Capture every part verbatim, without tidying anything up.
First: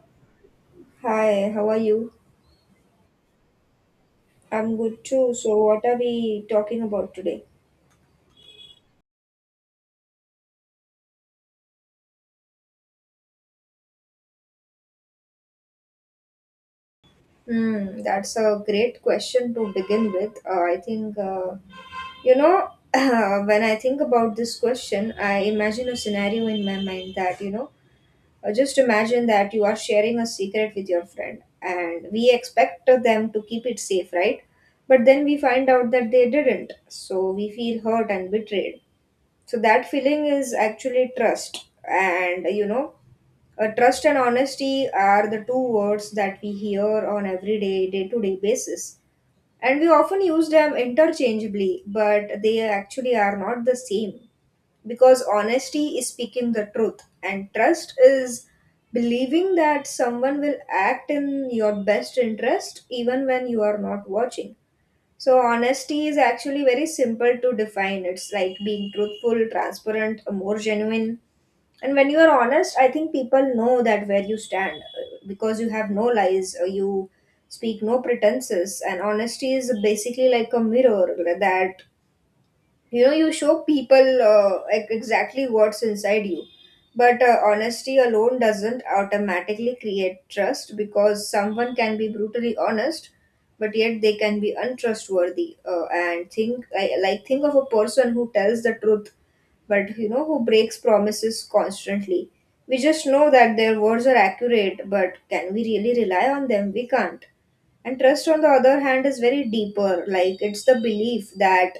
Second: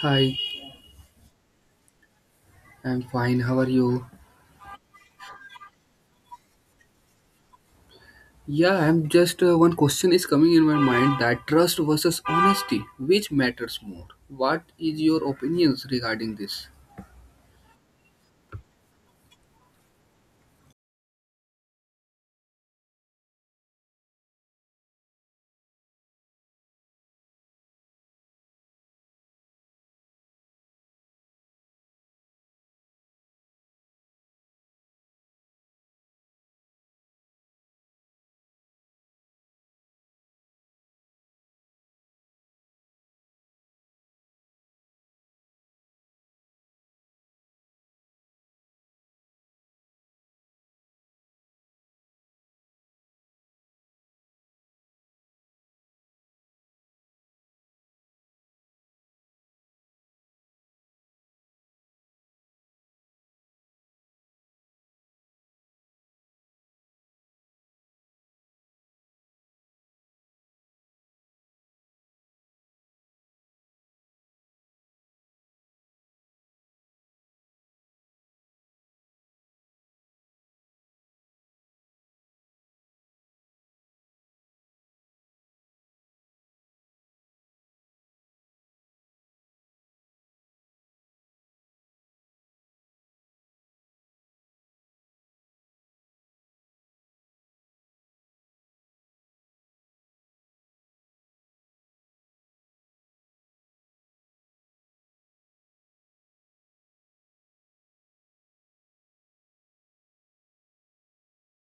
Hi, Hi, how are you? I'm fine. How are you? I'm good too. So, what are we talking about today? Yeah, I'm just uh, one question is coming in my mind that trust versus honesty, which matters more? What is your opinions regarding this? Hmm, that's a great question to begin with. Uh, I think, uh, you know, when I think about this question, I imagine a scenario in my mind that, you know, uh, just imagine that you are sharing a secret with your friend and we expect them to keep it safe, right? But then we find out that they didn't. So, we feel hurt and betrayed. So, that feeling is actually trust. And, you know, Uh, trust and honesty are the two words that we hear on everyday, day to day basis. And we often use them interchangeably, but they actually are not the same. Because honesty is speaking the truth, and trust is believing that someone will act in your best interest even when you are not watching. So, honesty is actually very simple to define. It's like being truthful, transparent, more genuine, and when you are honest, I think people know that where you stand, uh, because you have no lies. Uh, you speak no pretenses, and honesty is basically like a mirror, uh, that you know you show people uh, ex- exactly what's inside you. But uh, honesty alone doesn't automatically create trust because someone can be brutally honest but yet they can be untrustworthy, uh, and think I, like think of a person who tells the truth but you know who breaks promises constantly. We just know that their words are accurate, but can we really rely on them? We can't. And trust, on the other hand, is very deeper. Like it's the belief that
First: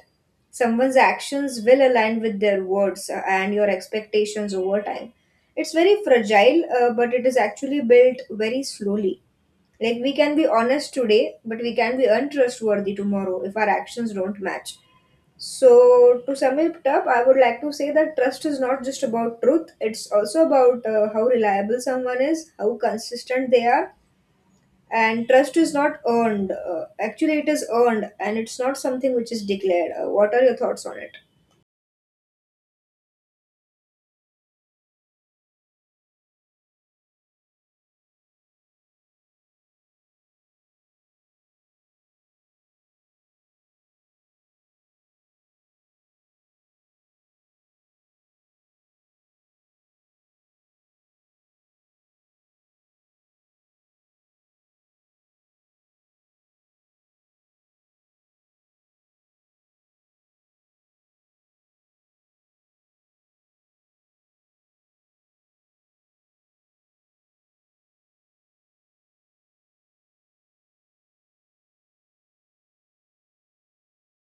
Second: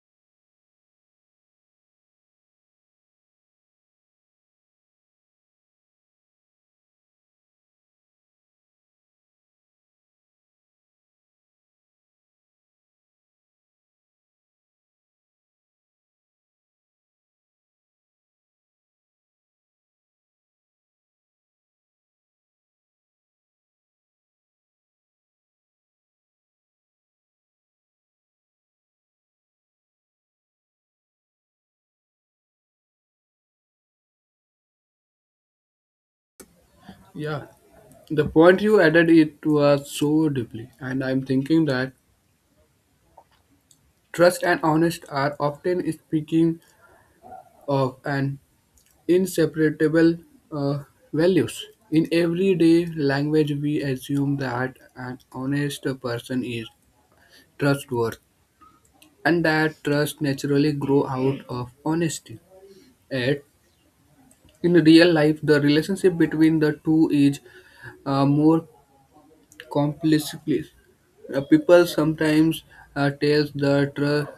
someone's actions will align with their words uh, and your expectations over time. It's very fragile, uh, but it is actually built very slowly. Like we can be honest today but we can be untrustworthy tomorrow if our actions don't match. So to sum it up, I would like to say that trust is not just about truth, it's also about uh, how reliable someone is, how consistent they are. And trust is not earned, uh, actually it is earned, and it's not something which is declared. Uh, what are your thoughts on it? Yeah, the point you added it was so deeply, and I'm thinking that trust and honest are often speaking of an inseparable uh, values. In everyday language, we assume that an honest person is trustworthy, and that trust naturally grow out of honesty. Yet, in real life, the relationship between the two is uh, more complicated. Uh, people sometimes uh, tells the trust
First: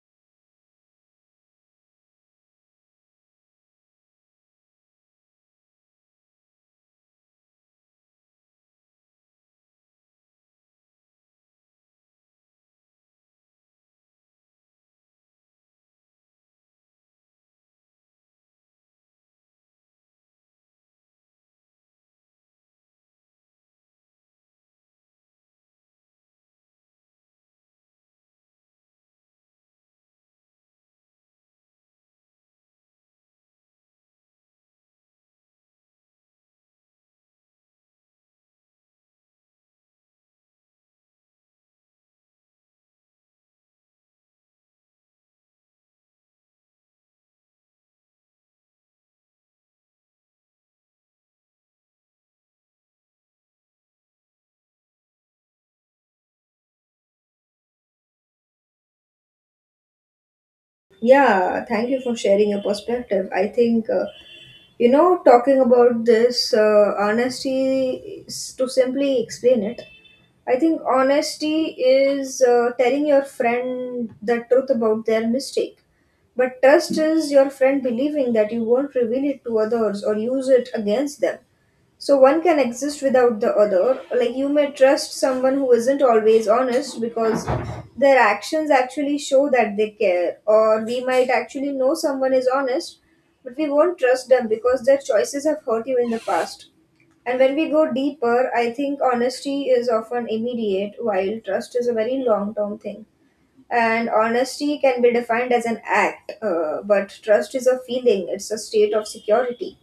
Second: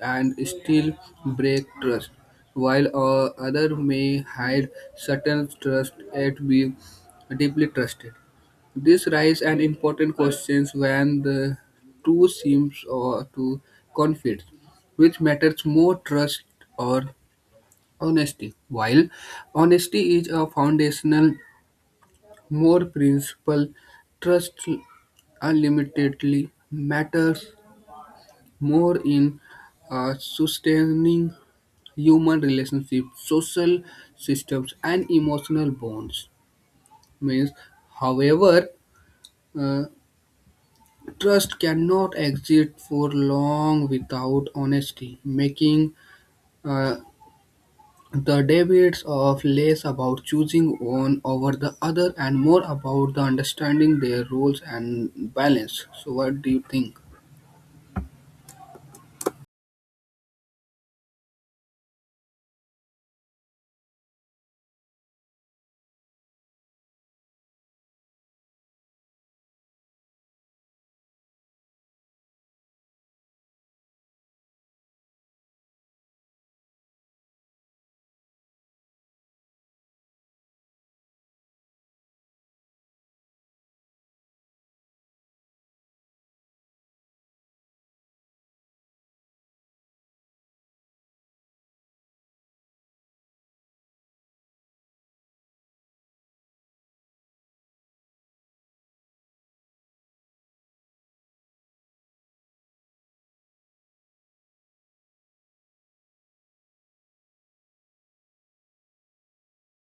and still break trust, while uh, other may hide certain trust yet be deeply trusted. This raises an important question when the two seems or to conflict, which matters more trust or honesty. While honesty is a foundational more principle, trust unlimitedly matters more in uh, sustaining human relationships, social systems, and emotional bonds. Means, however, uh, trust cannot exist for long without honesty, making uh, the debates of less about choosing one over the other and more about the understanding their roles and balance. So, what do you think? Yeah, thank you for sharing your perspective. I think, uh, you know, talking about this uh, honesty, is- to simply explain it, I think honesty is uh, telling your friend the truth about their mistake. But trust is your friend believing that you won't reveal it to others or use it against them. So one can exist without the other. Like you may trust someone who isn't always honest because their actions actually show that they care. Or we might actually know someone is honest, but we won't trust them because their choices have hurt you in the past. And when we go deeper, I think honesty is often immediate, while trust is a very long term thing. And honesty can be defined as an act, uh, but trust is a feeling, it's a state of security.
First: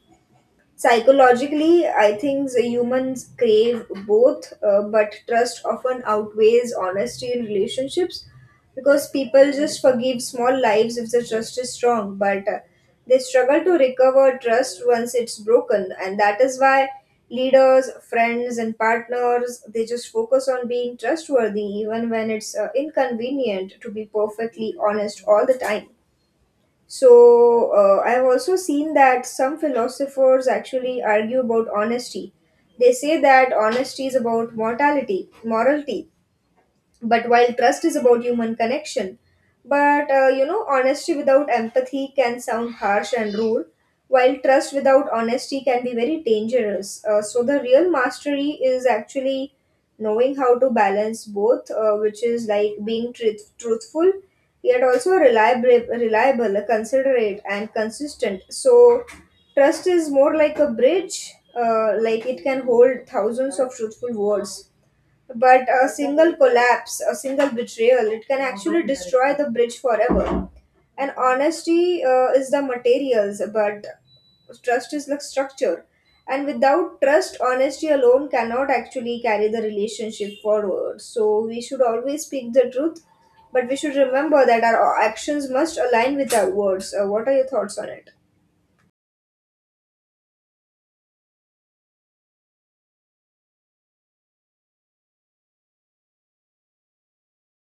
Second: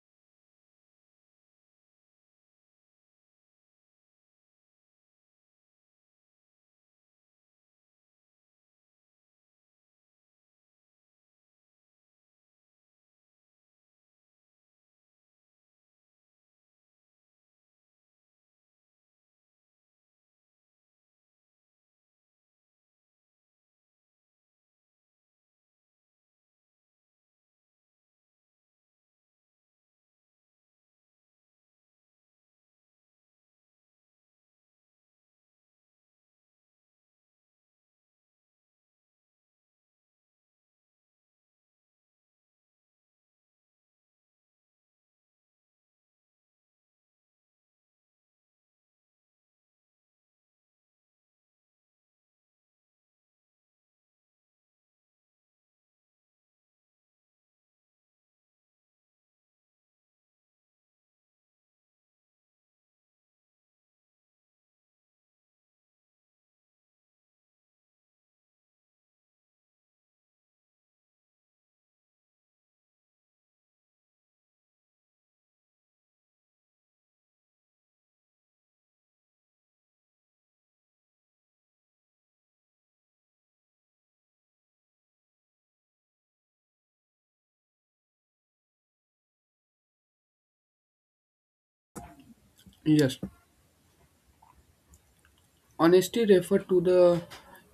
Psychologically, I think the humans crave both, uh, but trust often outweighs honesty in relationships because people just forgive small lies if the trust is strong, but uh, they struggle to recover trust once it's broken, and that is why leaders, friends, and partners, they just focus on being trustworthy even when it's uh, inconvenient to be perfectly honest all the time. So uh, I have also seen that some philosophers actually argue about honesty. They say that honesty is about mortality, morality, but while trust is about human connection. But uh, you know honesty without empathy can sound harsh and rude, while trust without honesty can be very dangerous. Uh, so the real mastery is actually knowing how to balance both, uh, which is like being truth- truthful yet also reliable reliable considerate, and consistent. So trust is more like a bridge. Uh, like it can hold thousands of truthful words, but a single collapse, a single betrayal, it can actually destroy the bridge forever. And honesty uh, is the materials, but trust is the structure. And without trust, honesty alone cannot actually carry the relationship forward. So we should always speak the truth, but we should remember that our actions must align with our words. Uh, what are your thoughts on it? Yes, honesty refers to the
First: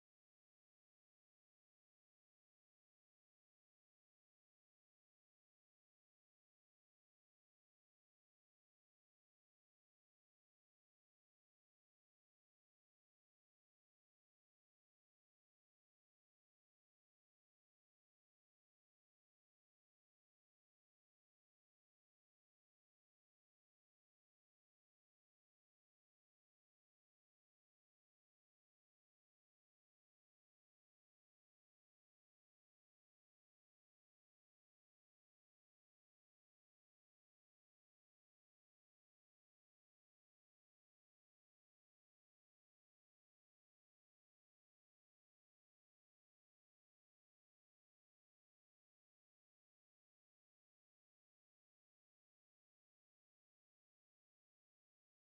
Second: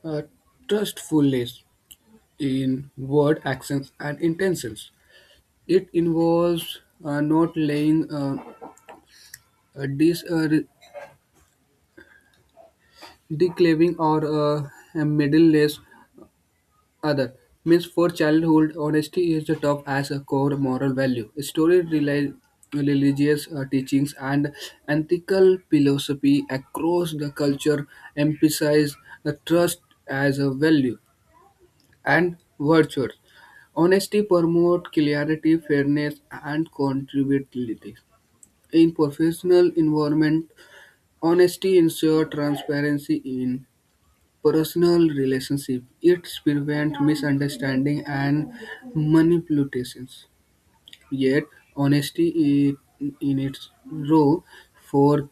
uh, trustfulness in word, actions, and intentions. It involves uh, not laying uh, a dis, uh, re- declaring or uh, a middle list. Other means for childhood, honesty is the top as a core moral value. Story rely religious uh, teachings and ethical philosophy across the culture emphasize the trust as a value and virtue. Honesty promotes clarity, fairness, and contributivity. In professional environment, honesty ensure transparency in personal relationship. It prevents misunderstanding and manipulations. Yet, honesty i- in its raw form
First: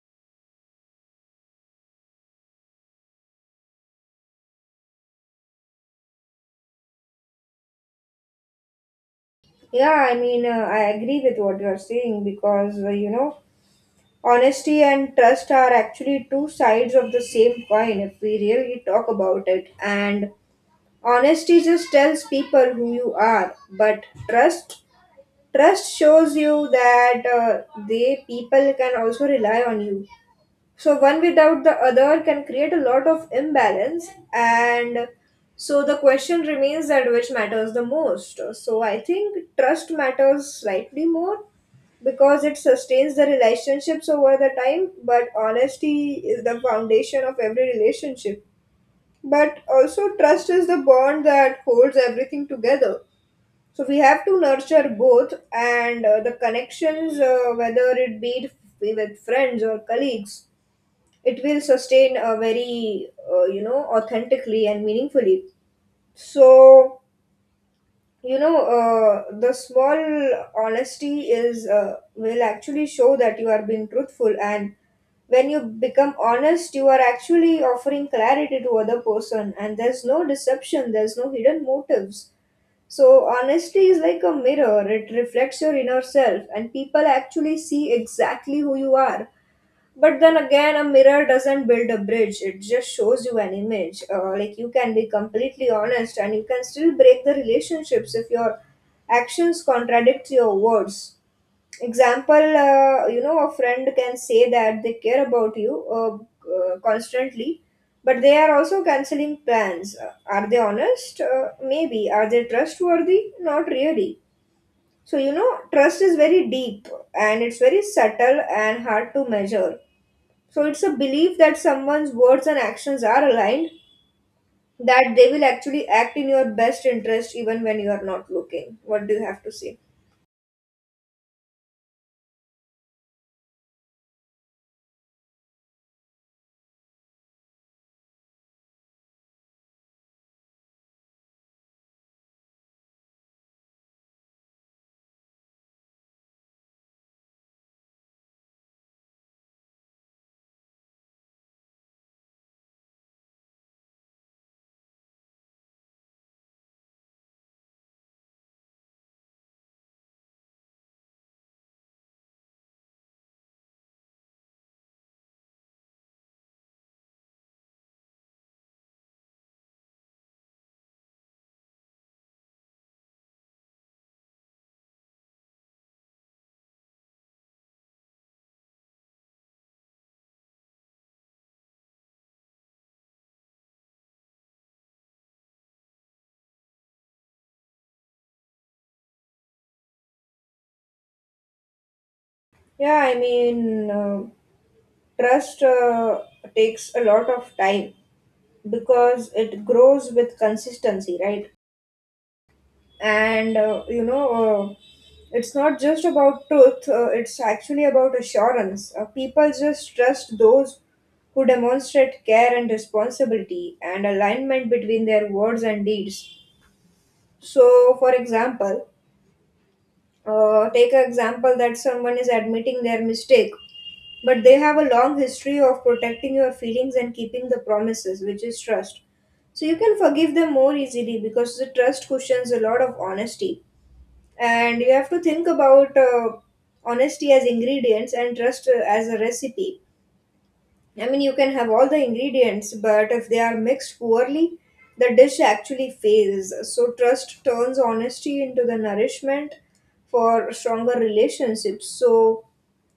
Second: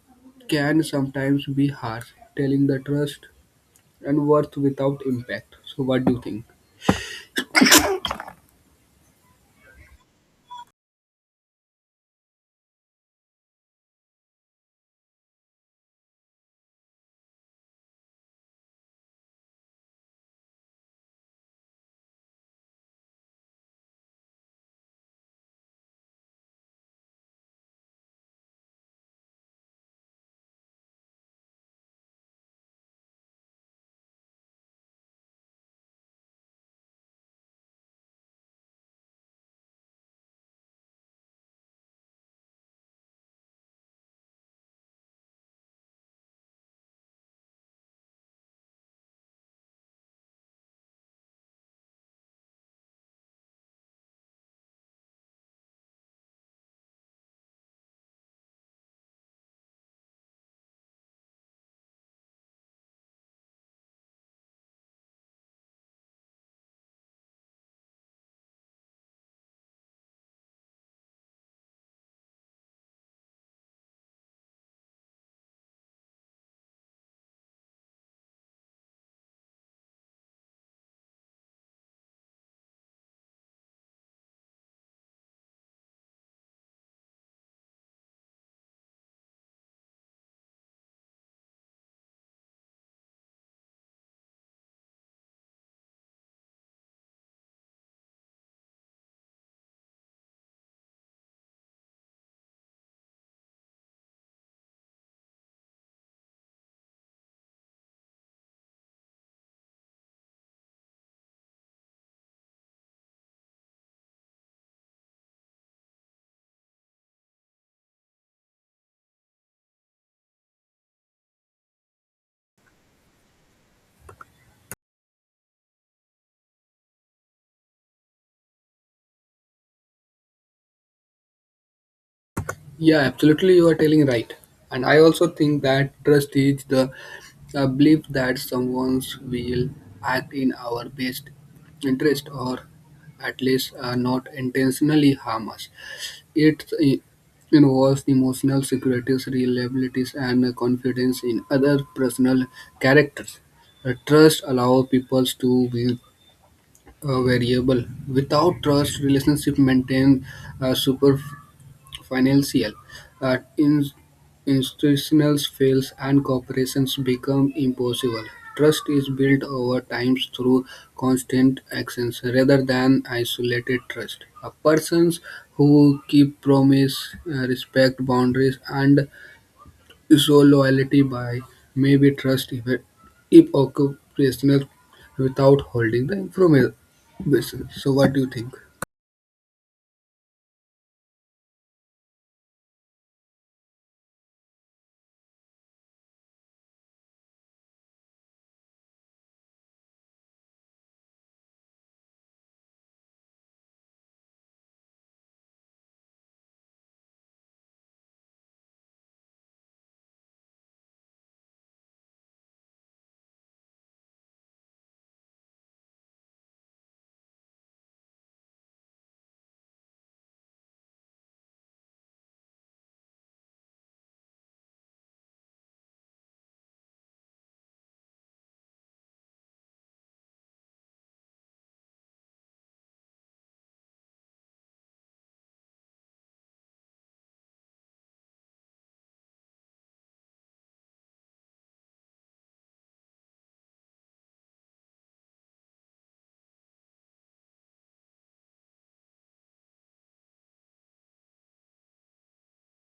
can sometimes be harsh, telling the trust and worth without impact. So, what do you think? Yeah, I mean, uh, I agree with what you are saying because, uh, you know, honesty and trust are actually two sides of the same coin if we really talk about it. And honesty just tells people who you are, but trust trust shows you that uh, they, people can also rely on you. So one without the other can create a lot of imbalance, and so the question remains that which matters the most. So I think trust matters slightly more because it sustains the relationships over the time, but honesty is the foundation of every relationship. But also, trust is the bond that holds everything together. So we have to nurture both and uh, the connections, uh, whether it be with friends or colleagues, it will sustain a very uh, you know authentically and meaningfully. So you know uh, the small honesty is uh, will actually show that you are being truthful, and when you become honest you are actually offering clarity to other person, and there's no deception, there's no hidden motives. So honesty is like a mirror, it reflects your inner self and people actually see exactly who you are. But then again, a mirror doesn't build a bridge, it just shows you an image. Uh, like, you can be completely honest and you can still break the relationships if your actions contradict your words. Example, uh, you know, a friend can say that they care about you uh, uh, constantly, but they are also canceling plans. Uh, are they honest? Uh, maybe. Are they trustworthy? Not really. So, you know, trust is very deep and it's very subtle and hard to measure. So it's a belief that someone's words and actions are aligned, that they will actually act in your best interest even when you are not looking. What do you have to say? Yeah, absolutely, you are telling right. And I also think that trust is the uh, belief that someone will act in our best interest or at least uh, not intentionally harm us. It uh, involves emotional securities, reliabilities, and uh, confidence in other personal characters. Uh, trust allows people to be uh, variable. Without trust, relationship maintain uh, superficial financial uh, in- institutional fails and corporations become impossible. Trust is built over time through constant actions rather than isolated trust. A persons who keep promise, uh, respect boundaries, and show loyalty by may be trust if, if occupational without holding the information. So, what do you think? Yeah, I mean, uh, trust uh, takes a lot of time because it grows with consistency, right? And uh, you know uh, it's not just about truth, uh, it's actually about assurance. Uh, people just trust those who demonstrate care and responsibility and alignment between their words and deeds. So for example, uh, take an example that someone is admitting their mistake but they have a long history of protecting your feelings and keeping the promises, which is trust. So you can forgive them more easily because the trust cushions a lot of honesty. And you have to think about uh, honesty as ingredients and trust uh, as a recipe. I mean you can have all the ingredients, but if they are mixed poorly, the dish actually fails. So trust turns honesty into the nourishment for stronger relationships. So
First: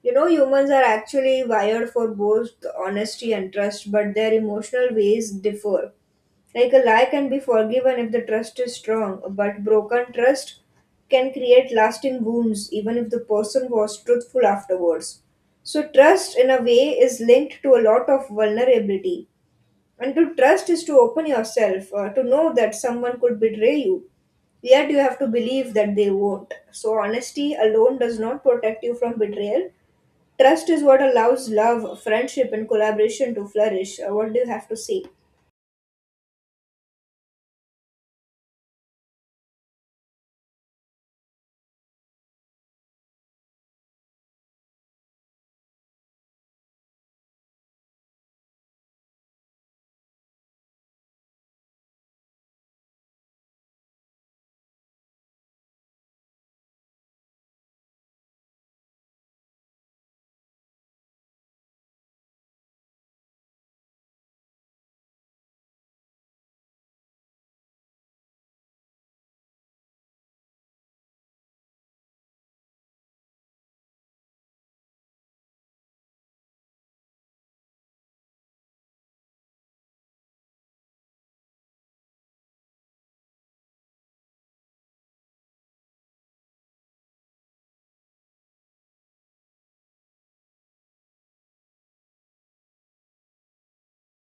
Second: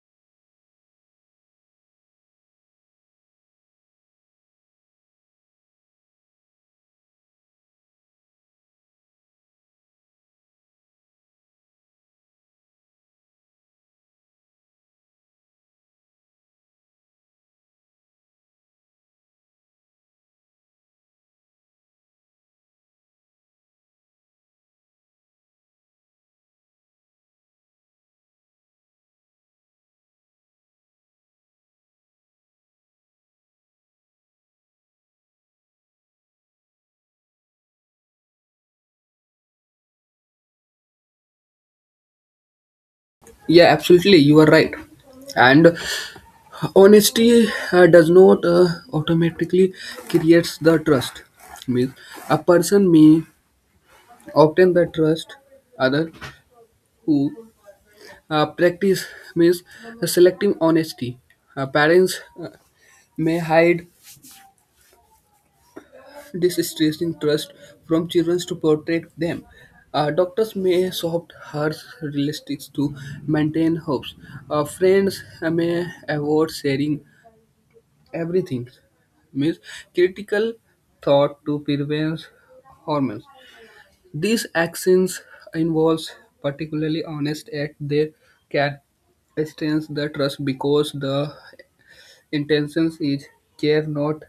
you know humans are actually wired for both honesty and trust, but their emotional ways differ. Like a lie can be forgiven if the trust is strong, but broken trust can create lasting wounds even if the person was truthful afterwards. So, trust in a way is linked to a lot of vulnerability. And to trust is to open yourself, uh, to know that someone could betray you. Yet you have to believe that they won't. So, honesty alone does not protect you from betrayal. Trust is what allows love, friendship, and collaboration to flourish. Uh, what do you have to say? Yeah, absolutely, you are right. And honesty uh, does not uh, automatically creates the trust. Means a person may obtain the trust other who uh, practice means selective honesty. Uh, parents uh, may hide this distressing trust from children to protect them. Uh, doctors may soft harsh realistics to maintain hopes. Uh, friends uh, may avoid sharing everything means critical thought to prevent hormones. These actions involves particularly honest act they can extend the trust because the intentions is care not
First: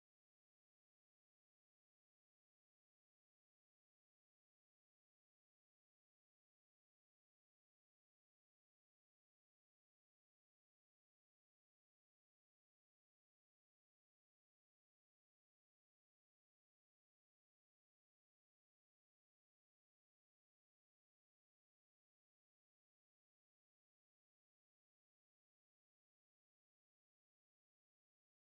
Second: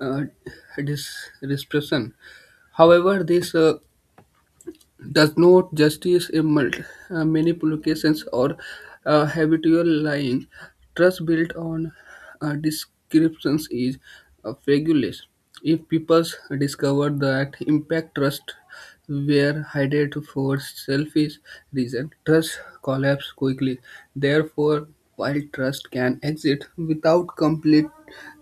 uh, dis- dispersion. However, this uh, does not justice a mul- uh, manipulations or uh, habitual lying. Trust built on uh, descriptions is uh, fabulous. If people discover that impact trust were hidden for selfish reason, trust collapse quickly. Therefore, while trust can exist without complete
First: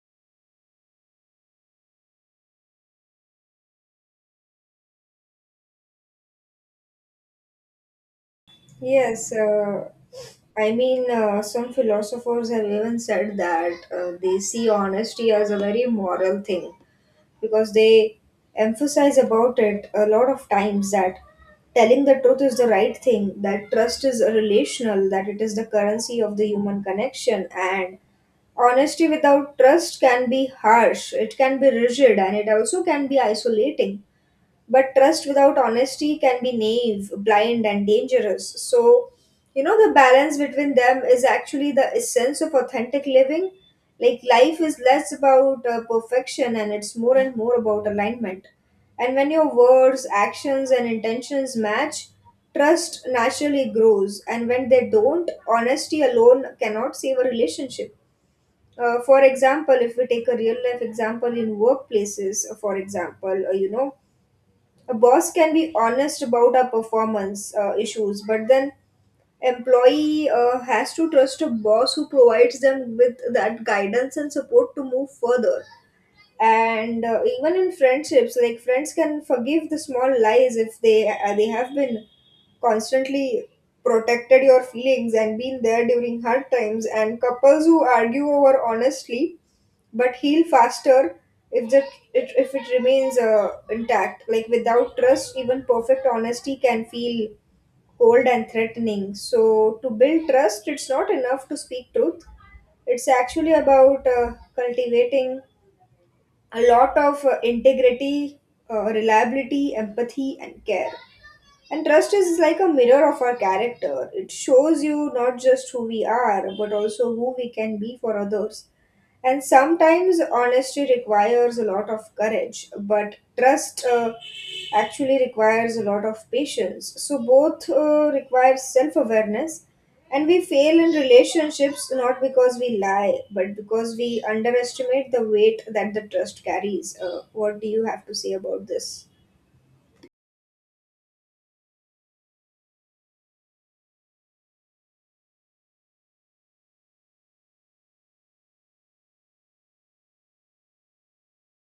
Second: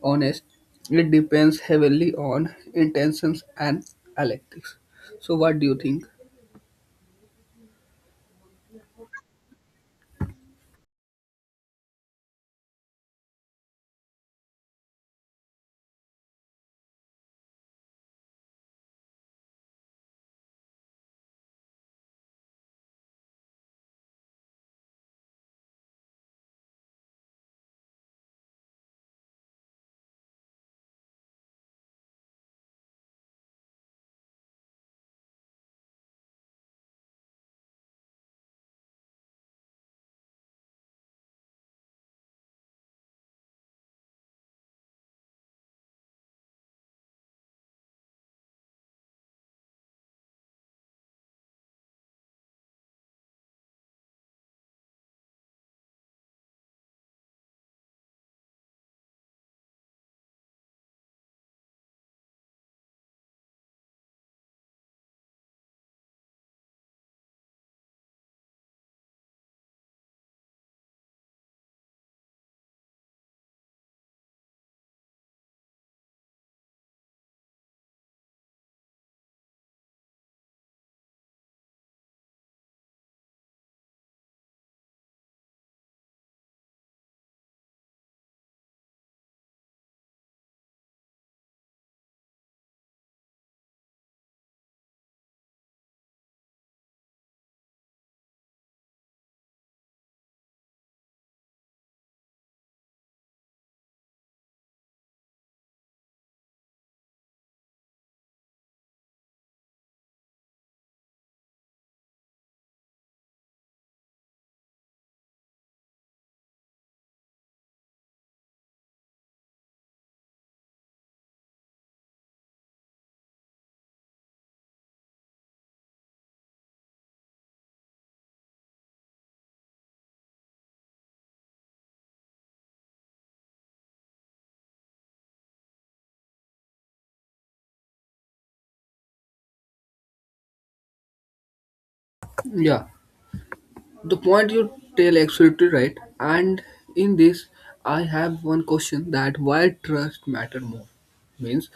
honest, it depends heavily on intentions and electives. So, what do you think? Yes, uh, I mean, uh, some philosophers have even said that uh, they see honesty as a very moral thing because they emphasize about it a lot of times that telling the truth is the right thing, that trust is relational, that it is the currency of the human connection, and honesty without trust can be harsh, it can be rigid, and it also can be isolating. But trust without honesty can be naive, blind, and dangerous. So, you know, the balance between them is actually the essence of authentic living. Like, life is less about uh, perfection and it's more and more about alignment. And when your words, actions, and intentions match, trust naturally grows. And when they don't, honesty alone cannot save a relationship. Uh, for example, if we take a real life example in workplaces, for example, uh, you know, a boss can be honest about our performance uh, issues, but then employee uh, has to trust a boss who provides them with that guidance and support to move further, and uh, even in friendships, like friends can forgive the small lies if they uh, they have been constantly protected your feelings and been there during hard times, and couples who argue over honestly but heal faster if that it, if it remains uh, intact. Like, without trust even perfect honesty can feel cold and threatening. So to build trust, it's not enough to speak truth. It's actually about uh, cultivating a lot of uh, integrity, uh, reliability, empathy, and care. And trust is like a mirror of our character. It shows you not just who we are, but also who we can be for others. And sometimes honesty requires a lot of courage, but trust uh, actually requires a lot of patience. So both uh, require self awareness. And we fail in relationships not because we lie, but because we underestimate the weight that the trust carries. Uh, what do you have to say about this? Yeah, the point you tell absolutely right. And in this, I have one question that why trust matter more means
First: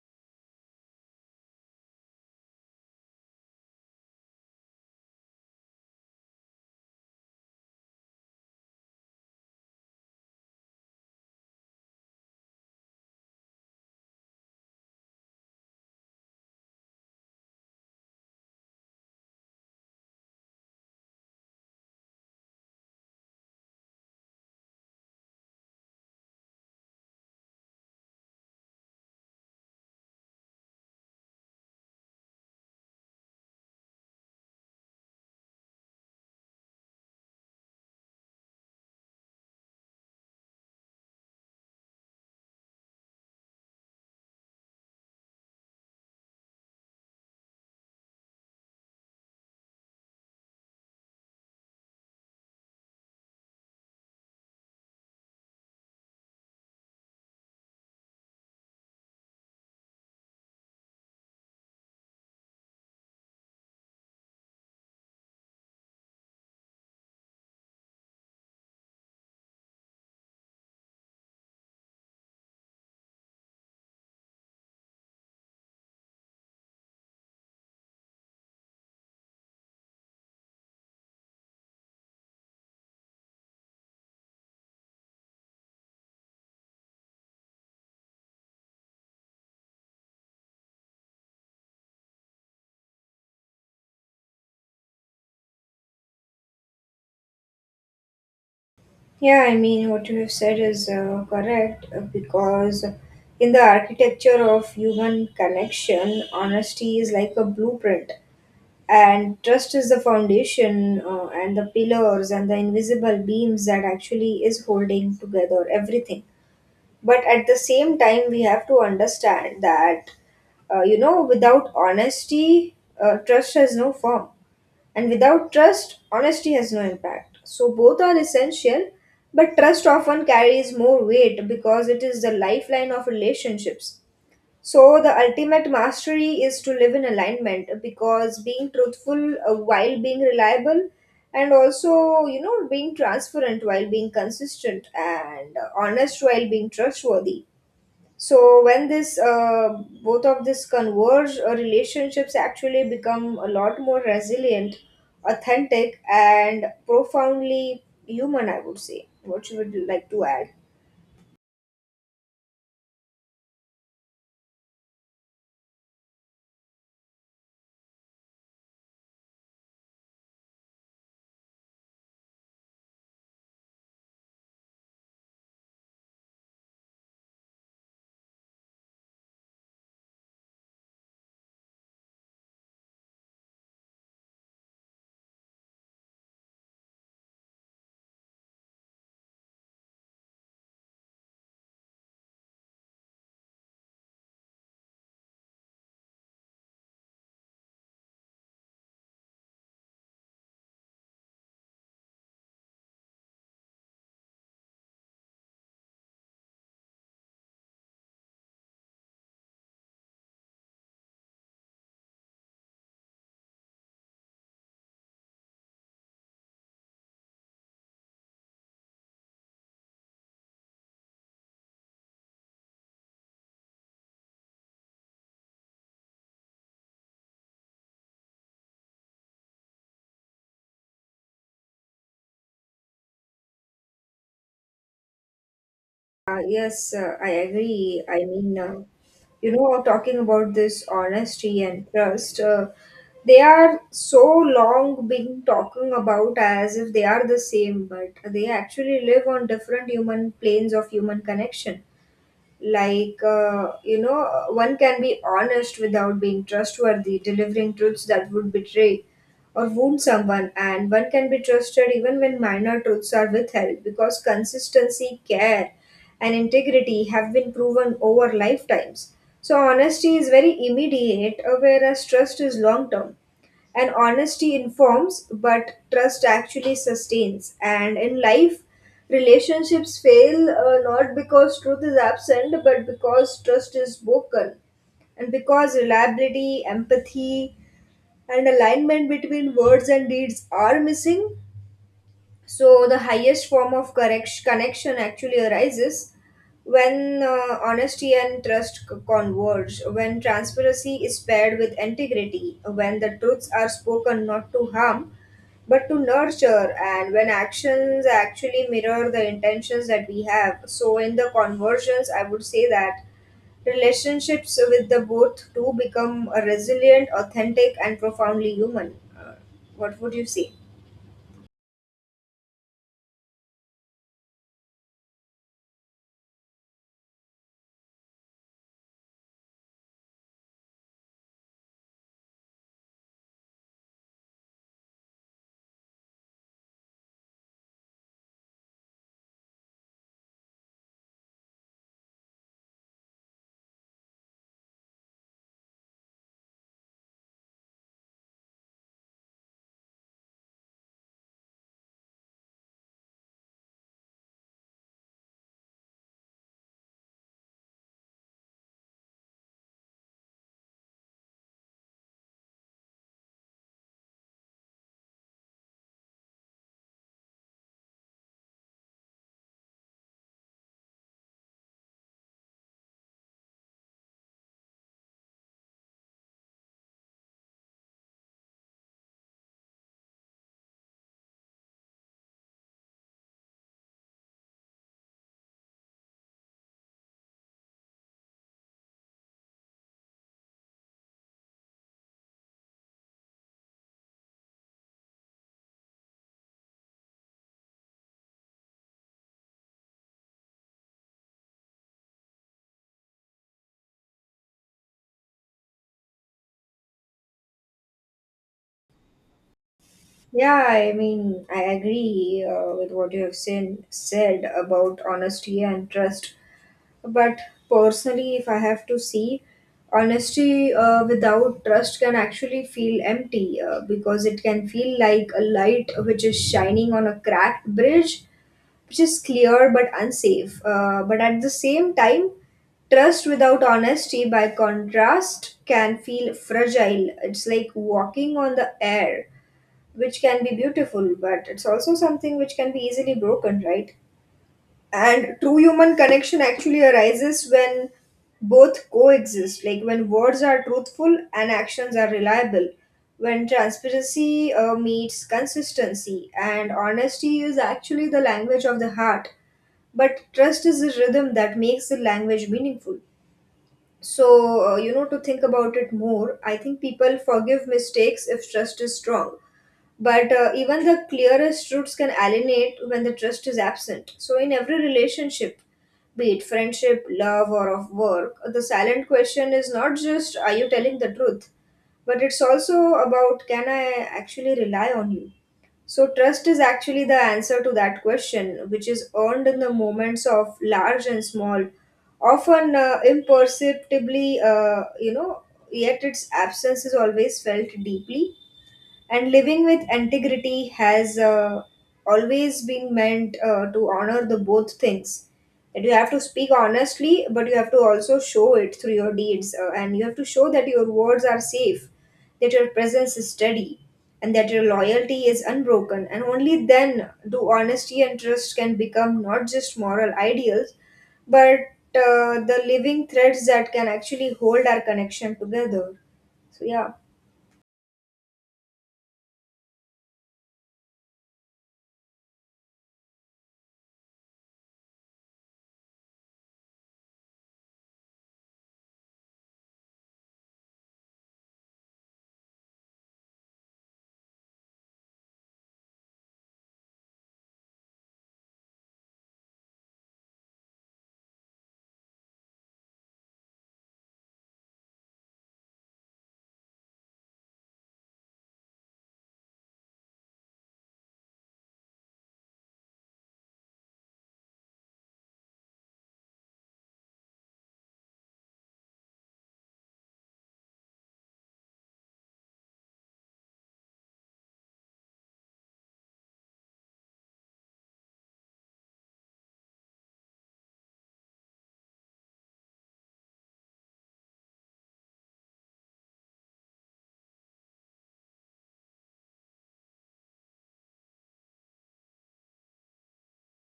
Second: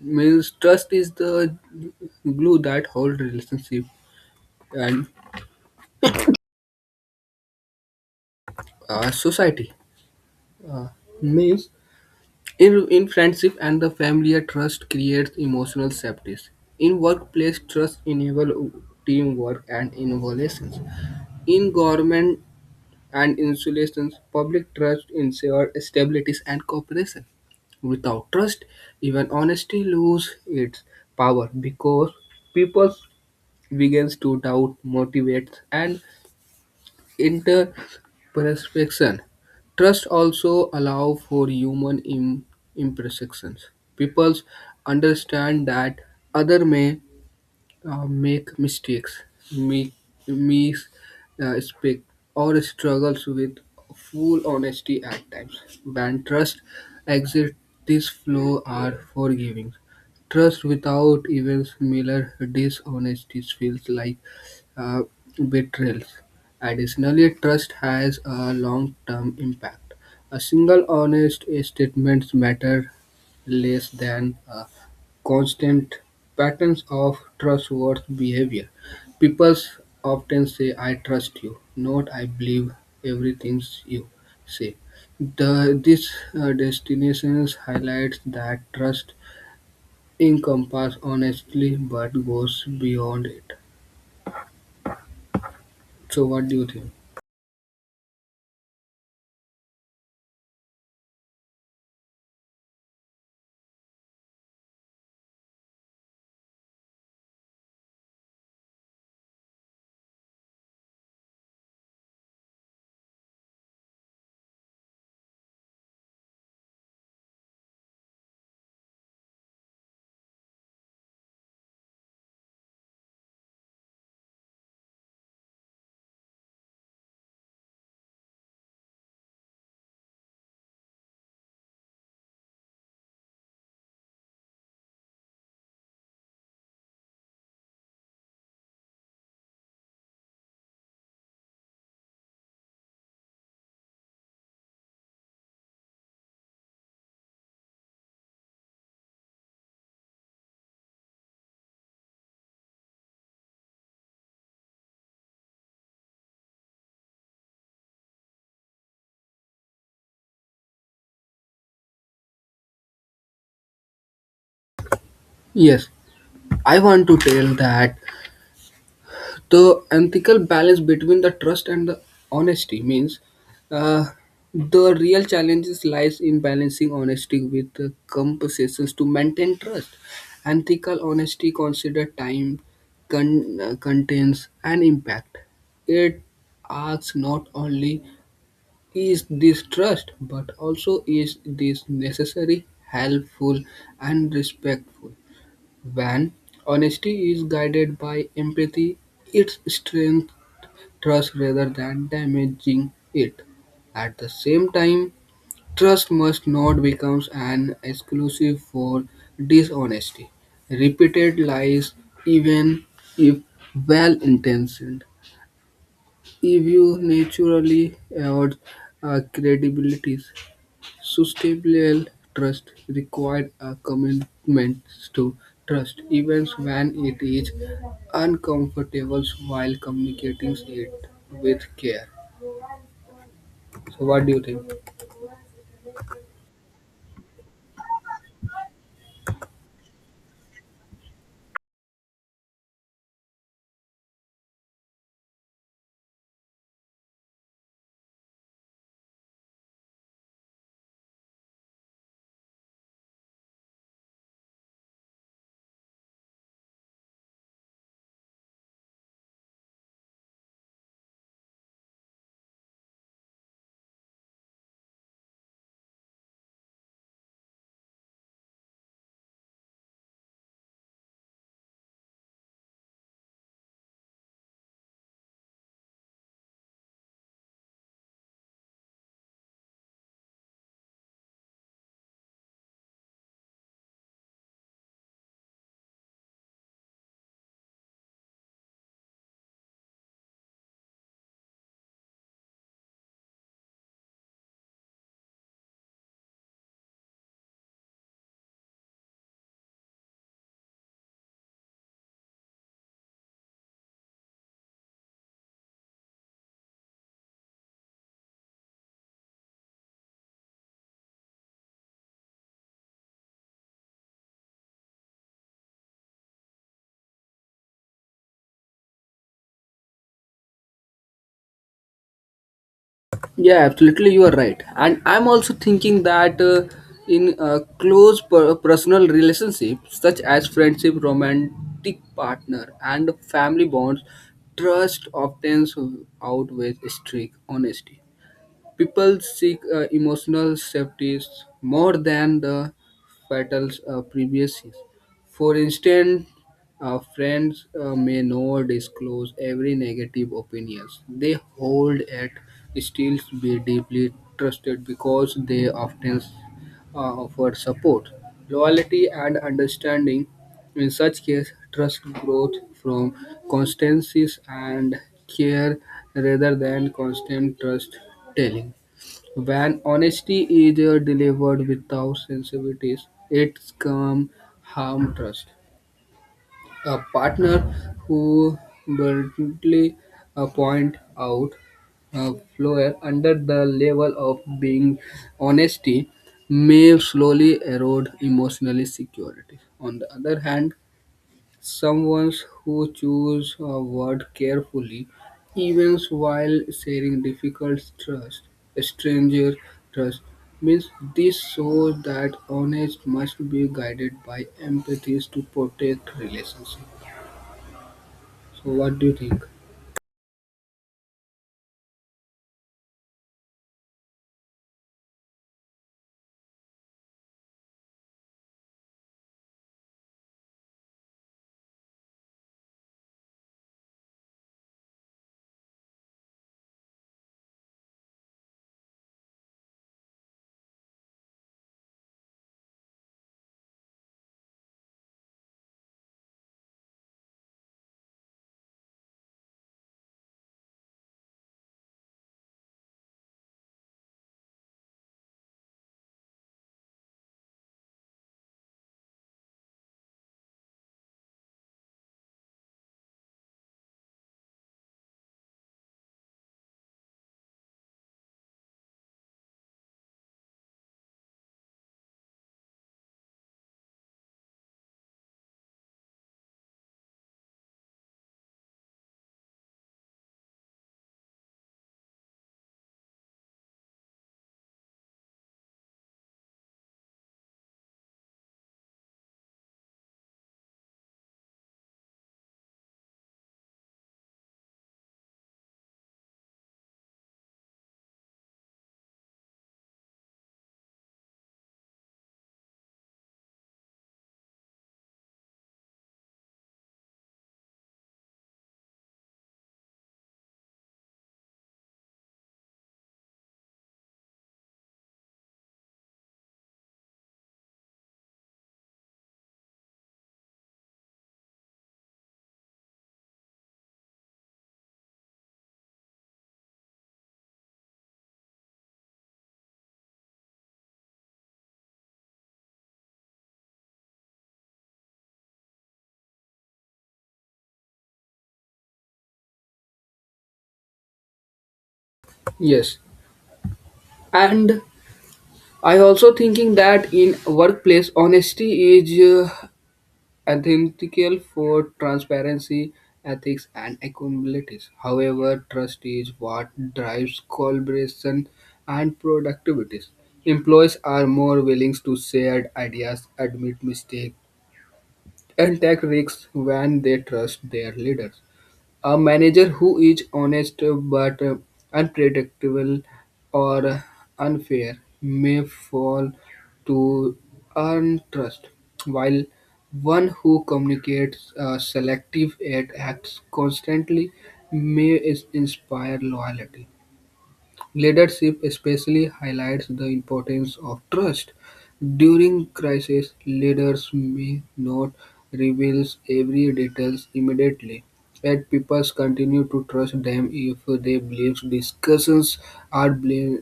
means trust is the glue that hold relationship and uh, society, uh, means in in friendship and the family trust creates emotional safety in workplace trust enable teamwork and innovations in government and insulations, public trust ensures stability and cooperation. Without trust, even honesty loses its power because people begins to doubt, motivates, and interperspection. Trust also allow for human im- imperfections. People understand that other may uh, make mistakes, make mis uh, speak, or struggles with full honesty at times. Band trust, exit, this flow are forgiving. Trust without even similar dishonesties feels like uh, betrayals. Additionally, trust has a long-term impact. A single honest statement matter less than a constant patterns of trustworthy behavior. People often say, I trust you, not I believe everything you say. The, this uh, destination highlights that trust encompasses honestly but goes beyond it. So, what do you think? Yeah, I mean, what you have said is uh, correct uh, because in the architecture of human connection, honesty is like a blueprint, and trust is the foundation uh, and the pillars and the invisible beams that actually is holding together everything. But at the same time, we have to understand that, uh, you know, without honesty, uh, trust has no form, and without trust, honesty has no impact. So both are essential, but trust often carries more weight because it is the lifeline of relationships. So the ultimate mastery is to live in alignment, because being truthful uh, while being reliable, and also, you know, being transparent while being consistent, and uh, honest while being trustworthy. So when this uh, both of this converge, uh, relationships actually become a lot more resilient, authentic, and profoundly human, I would say. What you would like to add? Yes, I want to tell that the ethical balance between the trust and the honesty means uh, the real challenges lies in balancing honesty with uh, compensations to maintain trust. Ethical honesty consider time con- uh, contents and impact. It asks not only is this trust but also is this necessary helpful and respectful. When honesty is guided by empathy, it strengthens trust rather than damaging it. At the same time, trust must not become an exclusive for dishonesty. Repeated lies, even if well intentioned, if you naturally erode uh, credibility. Sustainable trust requires a commitment to trust, even when it is uncomfortable while communicating it with care. So what do you think? Uh, yes, uh, I agree. I mean, uh, you know, talking about this honesty and trust, uh, they are so long been talking about as if they are the same, but they actually live on different human planes of human connection. Like, uh, you know one can be honest without being trustworthy, delivering truths that would betray or wound someone, and one can be trusted even when minor truths are withheld because consistency, care, and integrity have been proven over lifetimes. So honesty is very immediate, uh, whereas trust is long term, and honesty informs, but trust actually sustains. And in life, relationships fail uh, not because truth is absent, but because trust is broken. And because reliability, empathy, and alignment between words and deeds are missing, so the highest form of correct connection actually arises when uh, honesty and trust c- converge, when transparency is paired with integrity, when the truths are spoken not to harm but to nurture, and when actions actually mirror the intentions that we have. So in the conversions, I would say that relationships with the both two become uh, resilient, authentic, and profoundly human. Uh, what would you say? Yeah, absolutely, you are right. And I'm also thinking that uh, in uh, close per- personal relationships, such as friendship, romantic partner, and family bonds, trust often outweighs strict honesty. People seek uh, emotional safety more than the fatal uh, privacy. For instance, uh, friends uh, may not disclose every negative opinions they hold at still be deeply trusted because they often uh, offer support, loyalty, and understanding. In such case, trust growth from constancies and care rather than constant trust telling. When honesty is uh, delivered without sensitivities, it can harm trust. A partner who bluntly uh, point out a flaw under the level of being honesty may slowly erode emotional security. On the other hand, someone who chooses a word carefully, even while sharing difficult trust, stranger trust, means this shows that honest must be guided by empathy to protect relationship. So what do you think? Yeah, I mean, I agree uh, with what you have seen, said about honesty and trust. But personally, if I have to see, honesty uh, without trust can actually feel empty, uh, because it can feel like a light which is shining on a cracked bridge, which is clear but unsafe. Uh, but at the same time, trust without honesty, by contrast, can feel fragile. It's like walking on the air, which can be beautiful, but it's also something which can be easily broken, right? And true human connection actually arises when both coexist, like when words are truthful and actions are reliable, when transparency uh, meets consistency, and honesty is actually the language of the heart, but trust is a rhythm that makes the language meaningful. So, uh, you know to think about it more, I think people forgive mistakes if trust is strong, but uh, even the clearest roots can alienate when the trust is absent. So, in every relationship, be it friendship, love, or of work, the silent question is not just, are you telling the truth, but it's also about, can I actually rely on you? So, trust is actually the answer to that question, which is earned in the moments of large and small, often uh, imperceptibly, uh, you know, yet its absence is always felt deeply, and living with integrity has uh, always been meant uh, to honor the both things, that you have to speak honestly but you have to also show it through your deeds, uh, and you have to show that your words are safe, that your presence is steady, and that your loyalty is unbroken. And only then do honesty and trust can become not just moral ideals, but uh, the living threads that can actually hold our connection together. So yeah. Yes, and I also thinking that in workplace honesty is Uh, ethical for transparency, ethics, and accountability. However, trust is what drives collaboration and productivity. Employees are more willing to share ideas, admit mistakes, and take risks when they trust their leaders. A manager who is honest uh, but uh, unpredictable or uh, unfair may fall to earn trust, while one who communicates uh, selective and acts constantly may is- inspire loyalty. Leadership especially highlights the importance of trust. During crises, leaders may not reveal every detail immediately, yet people continue to trust them if they believe discussions are bl-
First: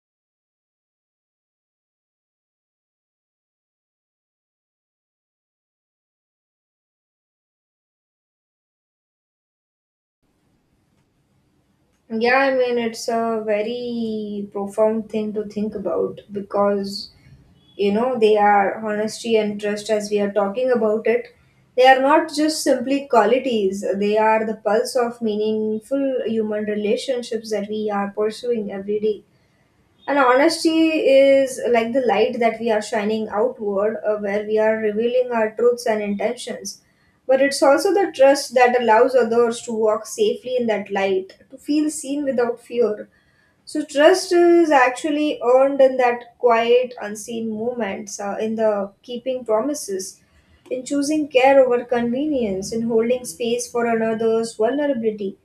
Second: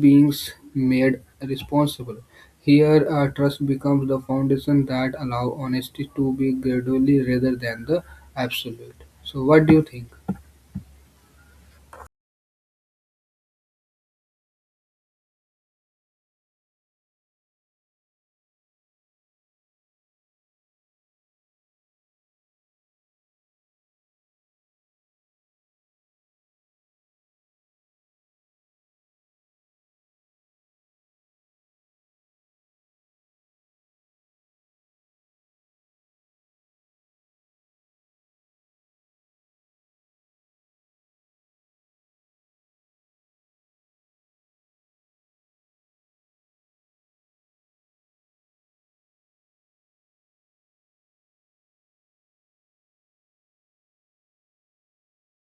being made responsible. Here, our trust becomes the foundation that allows honesty to be gradually rather than the absolute. So, what do you think? Yeah, I mean, it's a very profound thing to think about because, you know, they are honesty and trust, as we are talking about it. They are not just simply qualities, they are the pulse of meaningful human relationships that we are pursuing every day. And honesty is like the light that we are shining outward, uh, where we are revealing our truths and intentions. But it's also the trust that allows others to walk safely in that light, to feel seen without fear. So, trust is actually earned in that quiet, unseen moments, uh, in the keeping promises, in choosing care over convenience, in holding space for another's vulnerability.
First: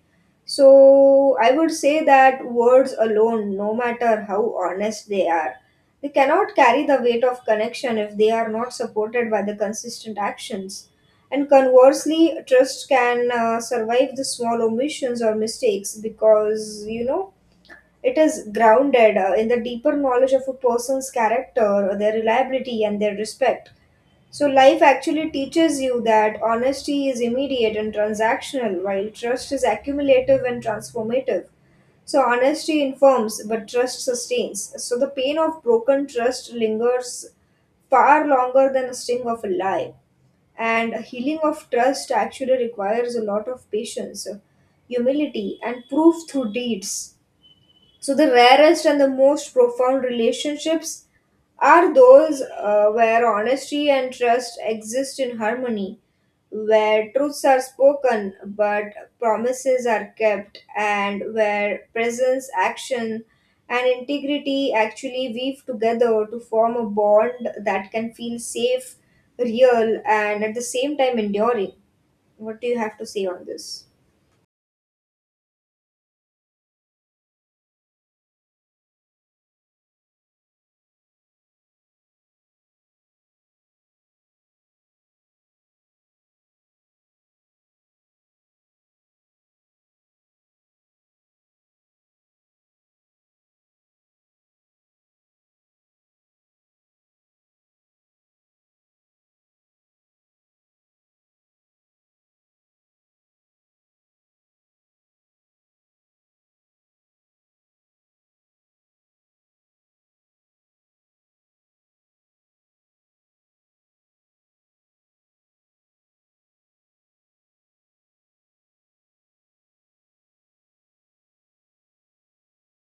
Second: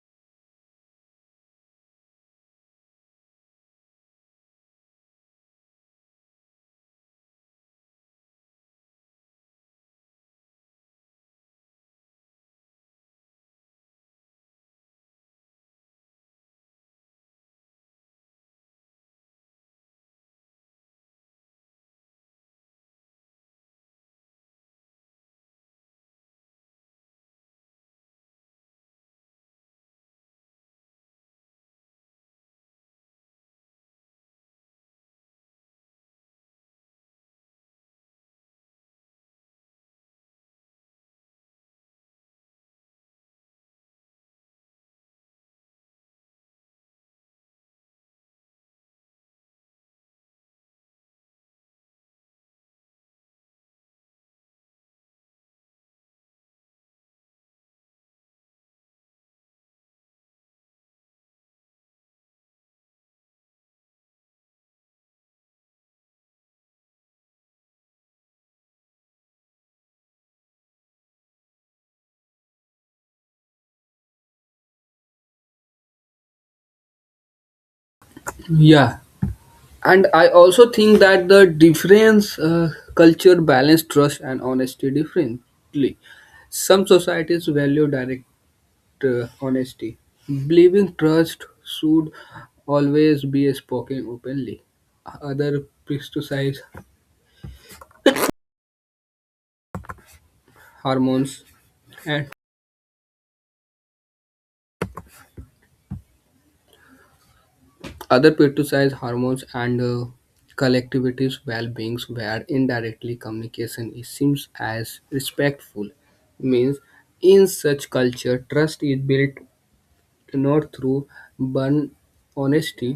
So I would say that words alone, no matter how honest they are, they cannot carry the weight of connection if they are not supported by the consistent actions. And conversely, trust can uh, survive the small omissions or mistakes because, you know, it is grounded uh, in the deeper knowledge of a person's character, their reliability, and their respect. So, life actually teaches you that honesty is immediate and transactional, while trust is accumulative and transformative. So, honesty informs, but trust sustains. So, the pain of broken trust lingers far longer than the sting of a lie, and healing of trust actually requires a lot of patience, humility, and proof through deeds. So, the rarest and the most profound relationships are those uh, where honesty and trust exist in harmony, where truths are spoken but promises are kept, and where presence, action, and integrity actually weave together to form a bond that can feel safe, real, and at the same time enduring. What do you have to say on this? Yeah, and I also think that the difference uh, culture balance trust and honesty differently. Some societies value direct uh, honesty believing trust should always be spoken openly. other criticize hormones and Other criticize hormones and uh, collectivities well-beings where indirectly communication is seems as respectful. Means in such culture trust is built not through blunt honesty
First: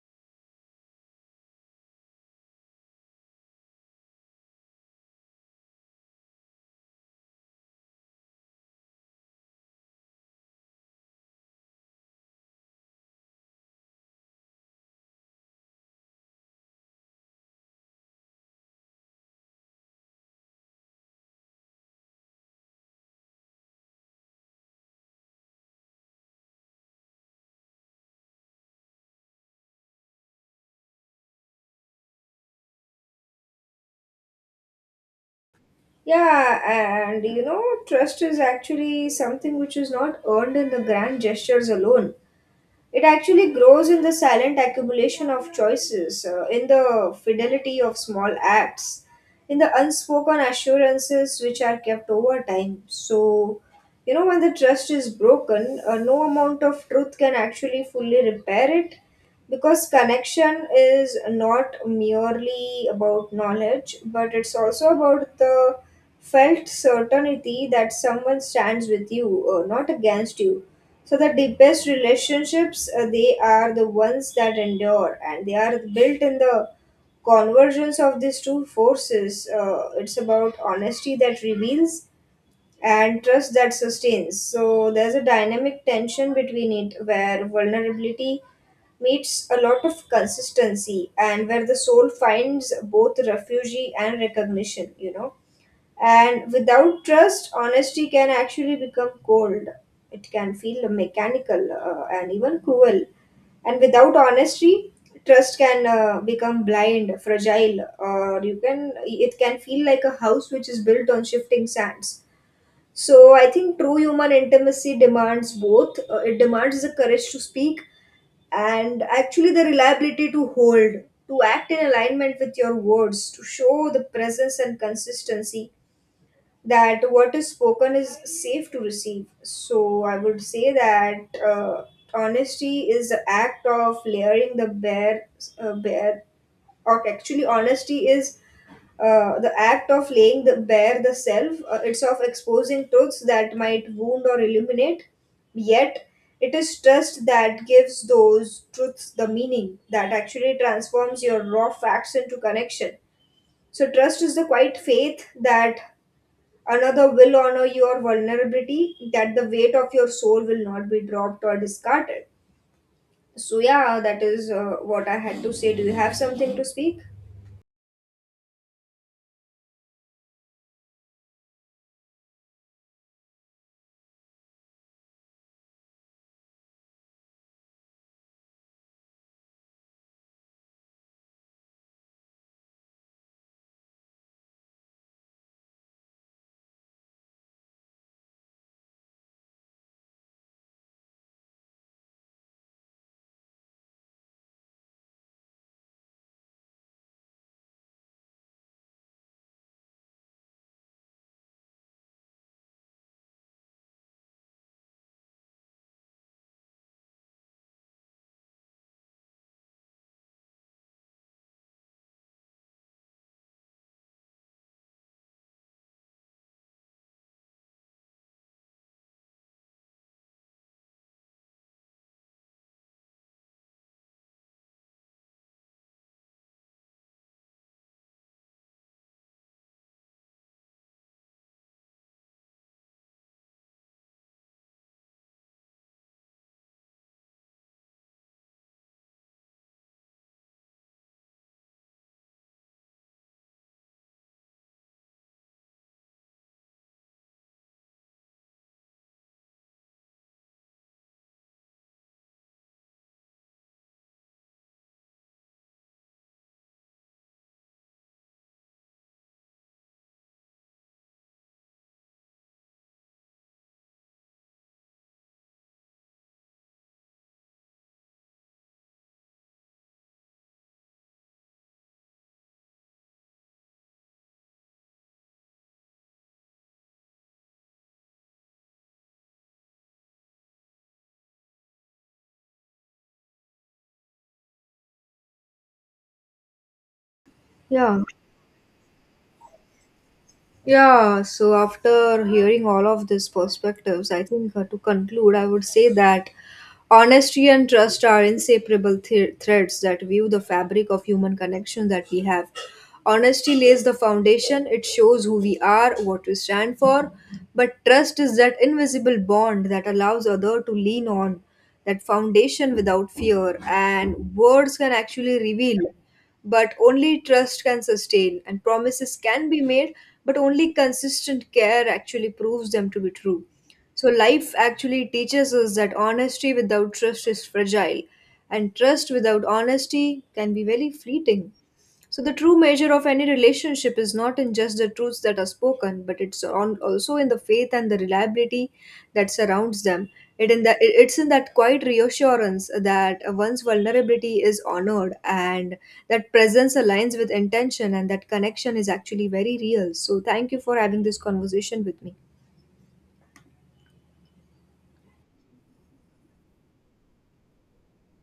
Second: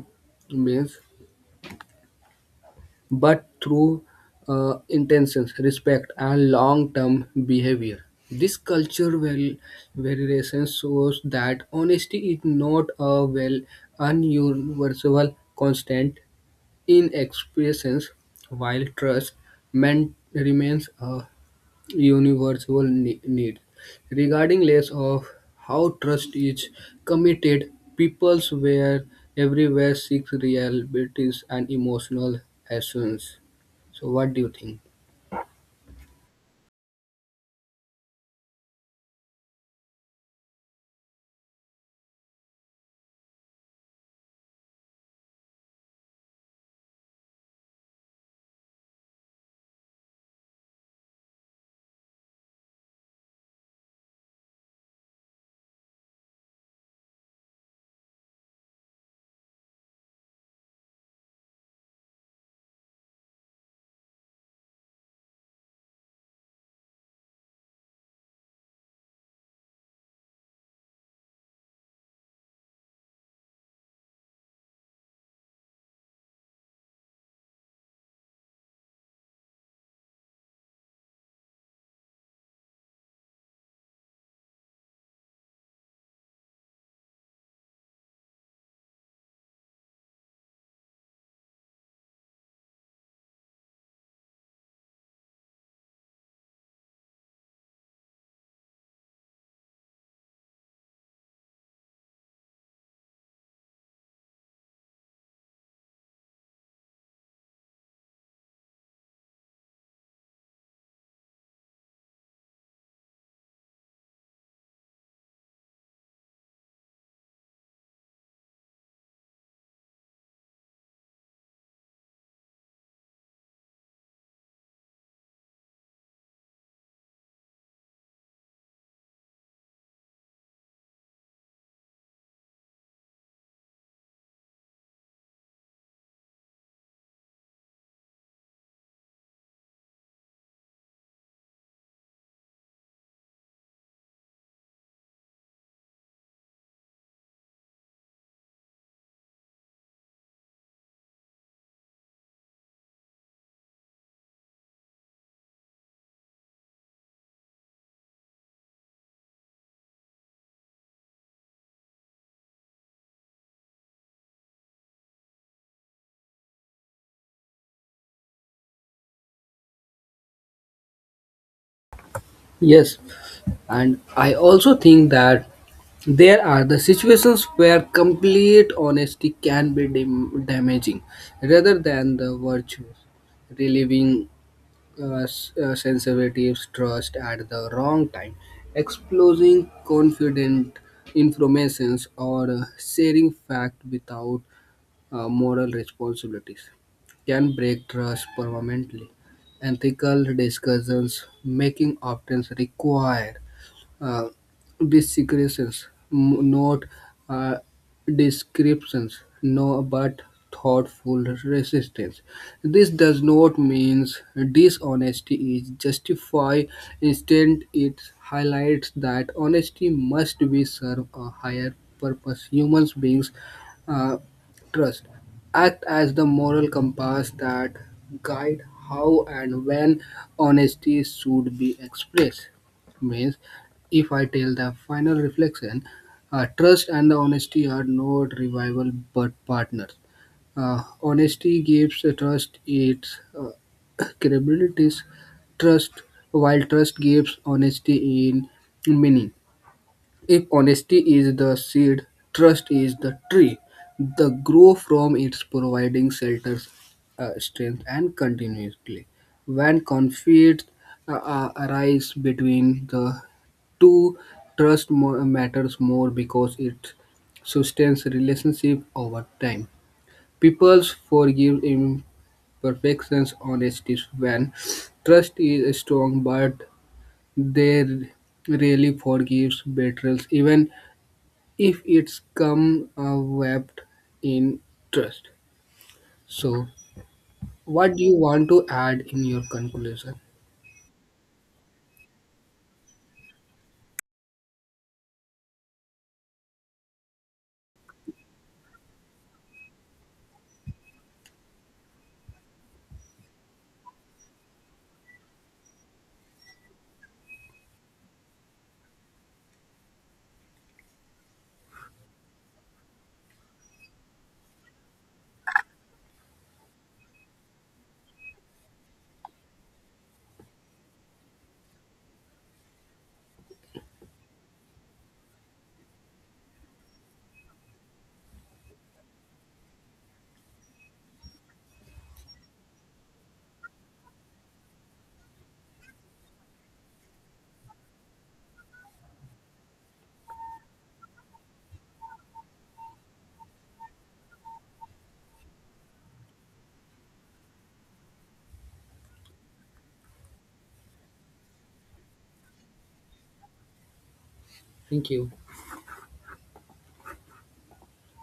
means, but through uh, intentions, respect, and long-term behavior. This culture well variation shows that honesty is not a well ununiversal constant in expressions, while trust man remains a universal ne- need. Regarding less of how trust is committed, peoples were everywhere seek realities and emotional essence. So what do you think? Yeah, and you know, trust is actually something which is not earned in the grand gestures alone. It actually grows in the silent accumulation of choices, uh, in the fidelity of small acts, in the unspoken assurances which are kept over time. So, you know, when the trust is broken, uh, no amount of truth can actually fully repair it, because connection is not merely about knowledge, but it's also about the felt certainty that someone stands with you, uh, not against you. So the deepest relationships, uh, they are the ones that endure, and they are built in the convergence of these two forces. Uh, it's about honesty that reveals and trust that sustains. So there's a dynamic tension between it, where vulnerability meets a lot of consistency and where the soul finds both refuge and recognition, you know. And without trust, honesty can actually become cold. It can feel mechanical uh, and even cruel. And without honesty, trust can uh, become blind, fragile, or you can, it can feel like a house which is built on shifting sands. So I think true human intimacy demands both. Uh, it demands the courage to speak and actually the reliability to hold, to act in alignment with your words, to show the presence and consistency that what is spoken is safe to receive. So I would say that uh, honesty is the act of layering the bare, uh, bare, or actually, honesty is uh, the act of laying the bare the self. Uh, it's of exposing truths that might wound or illuminate. Yet, it is trust that gives those truths the meaning that actually transforms your raw facts into connection. So, trust is the quiet faith that another will honor your vulnerability, that the weight of your soul will not be dropped or discarded. So, yeah, that is uh, what I had to say. Do you have something to speak? Yes, and I also think that there are the situations where complete honesty can be dam- damaging rather than the virtues. Relieving uh, s- uh, sensitives trust at the wrong time, exposing confident informations or uh, sharing fact without uh, moral responsibilities can break trust permanently. Ethical discussions making often require uh, descriptions, m- not uh, descriptions, no, but thoughtful resistance. This does not mean dishonesty is justified. Instead, it highlights that honesty must be serve a higher purpose. Humans beings uh, trust act as the moral compass that guide how and when honesty should be expressed. Means if I tell the final reflection, uh, trust and the honesty are not rival but partners. Uh, honesty gives the trust its uh, credibilities, trust while trust gives honesty in meaning. If honesty is the seed, trust is the tree. The grow from its providing shelters, uh, strength, and continuously. When conflict uh, uh, arise between the two, trust more, matters more because it sustains relationship over time. People forgive imperfections, honesties when trust is strong, but they rarely forgive betrayals, even if it's come uh, wrapped in trust. So, what Yeah. do you want to add in your conclusion? Yeah, so after hearing all of these perspectives, I think, uh, to conclude, I would say that honesty and trust are inseparable th- threads that weave the fabric of human connection that we have. Honesty lays the foundation, it shows who we are, what we stand for, but trust is that invisible bond that allows other to lean on that foundation without fear. And words can actually reveal, but only trust can sustain, and promises can be made, but only consistent care actually proves them to be true. So life actually teaches us that honesty without trust is fragile, and trust without honesty can be very fleeting. So, the true measure of any relationship is not in just the truths that are spoken, but it's on also in the faith and the reliability that surrounds them. It in the, it- it's in that quiet reassurance that one's vulnerability is honored, and that presence aligns with intention, and that connection is actually very real. So, thank you for having this conversation with me. Thank you.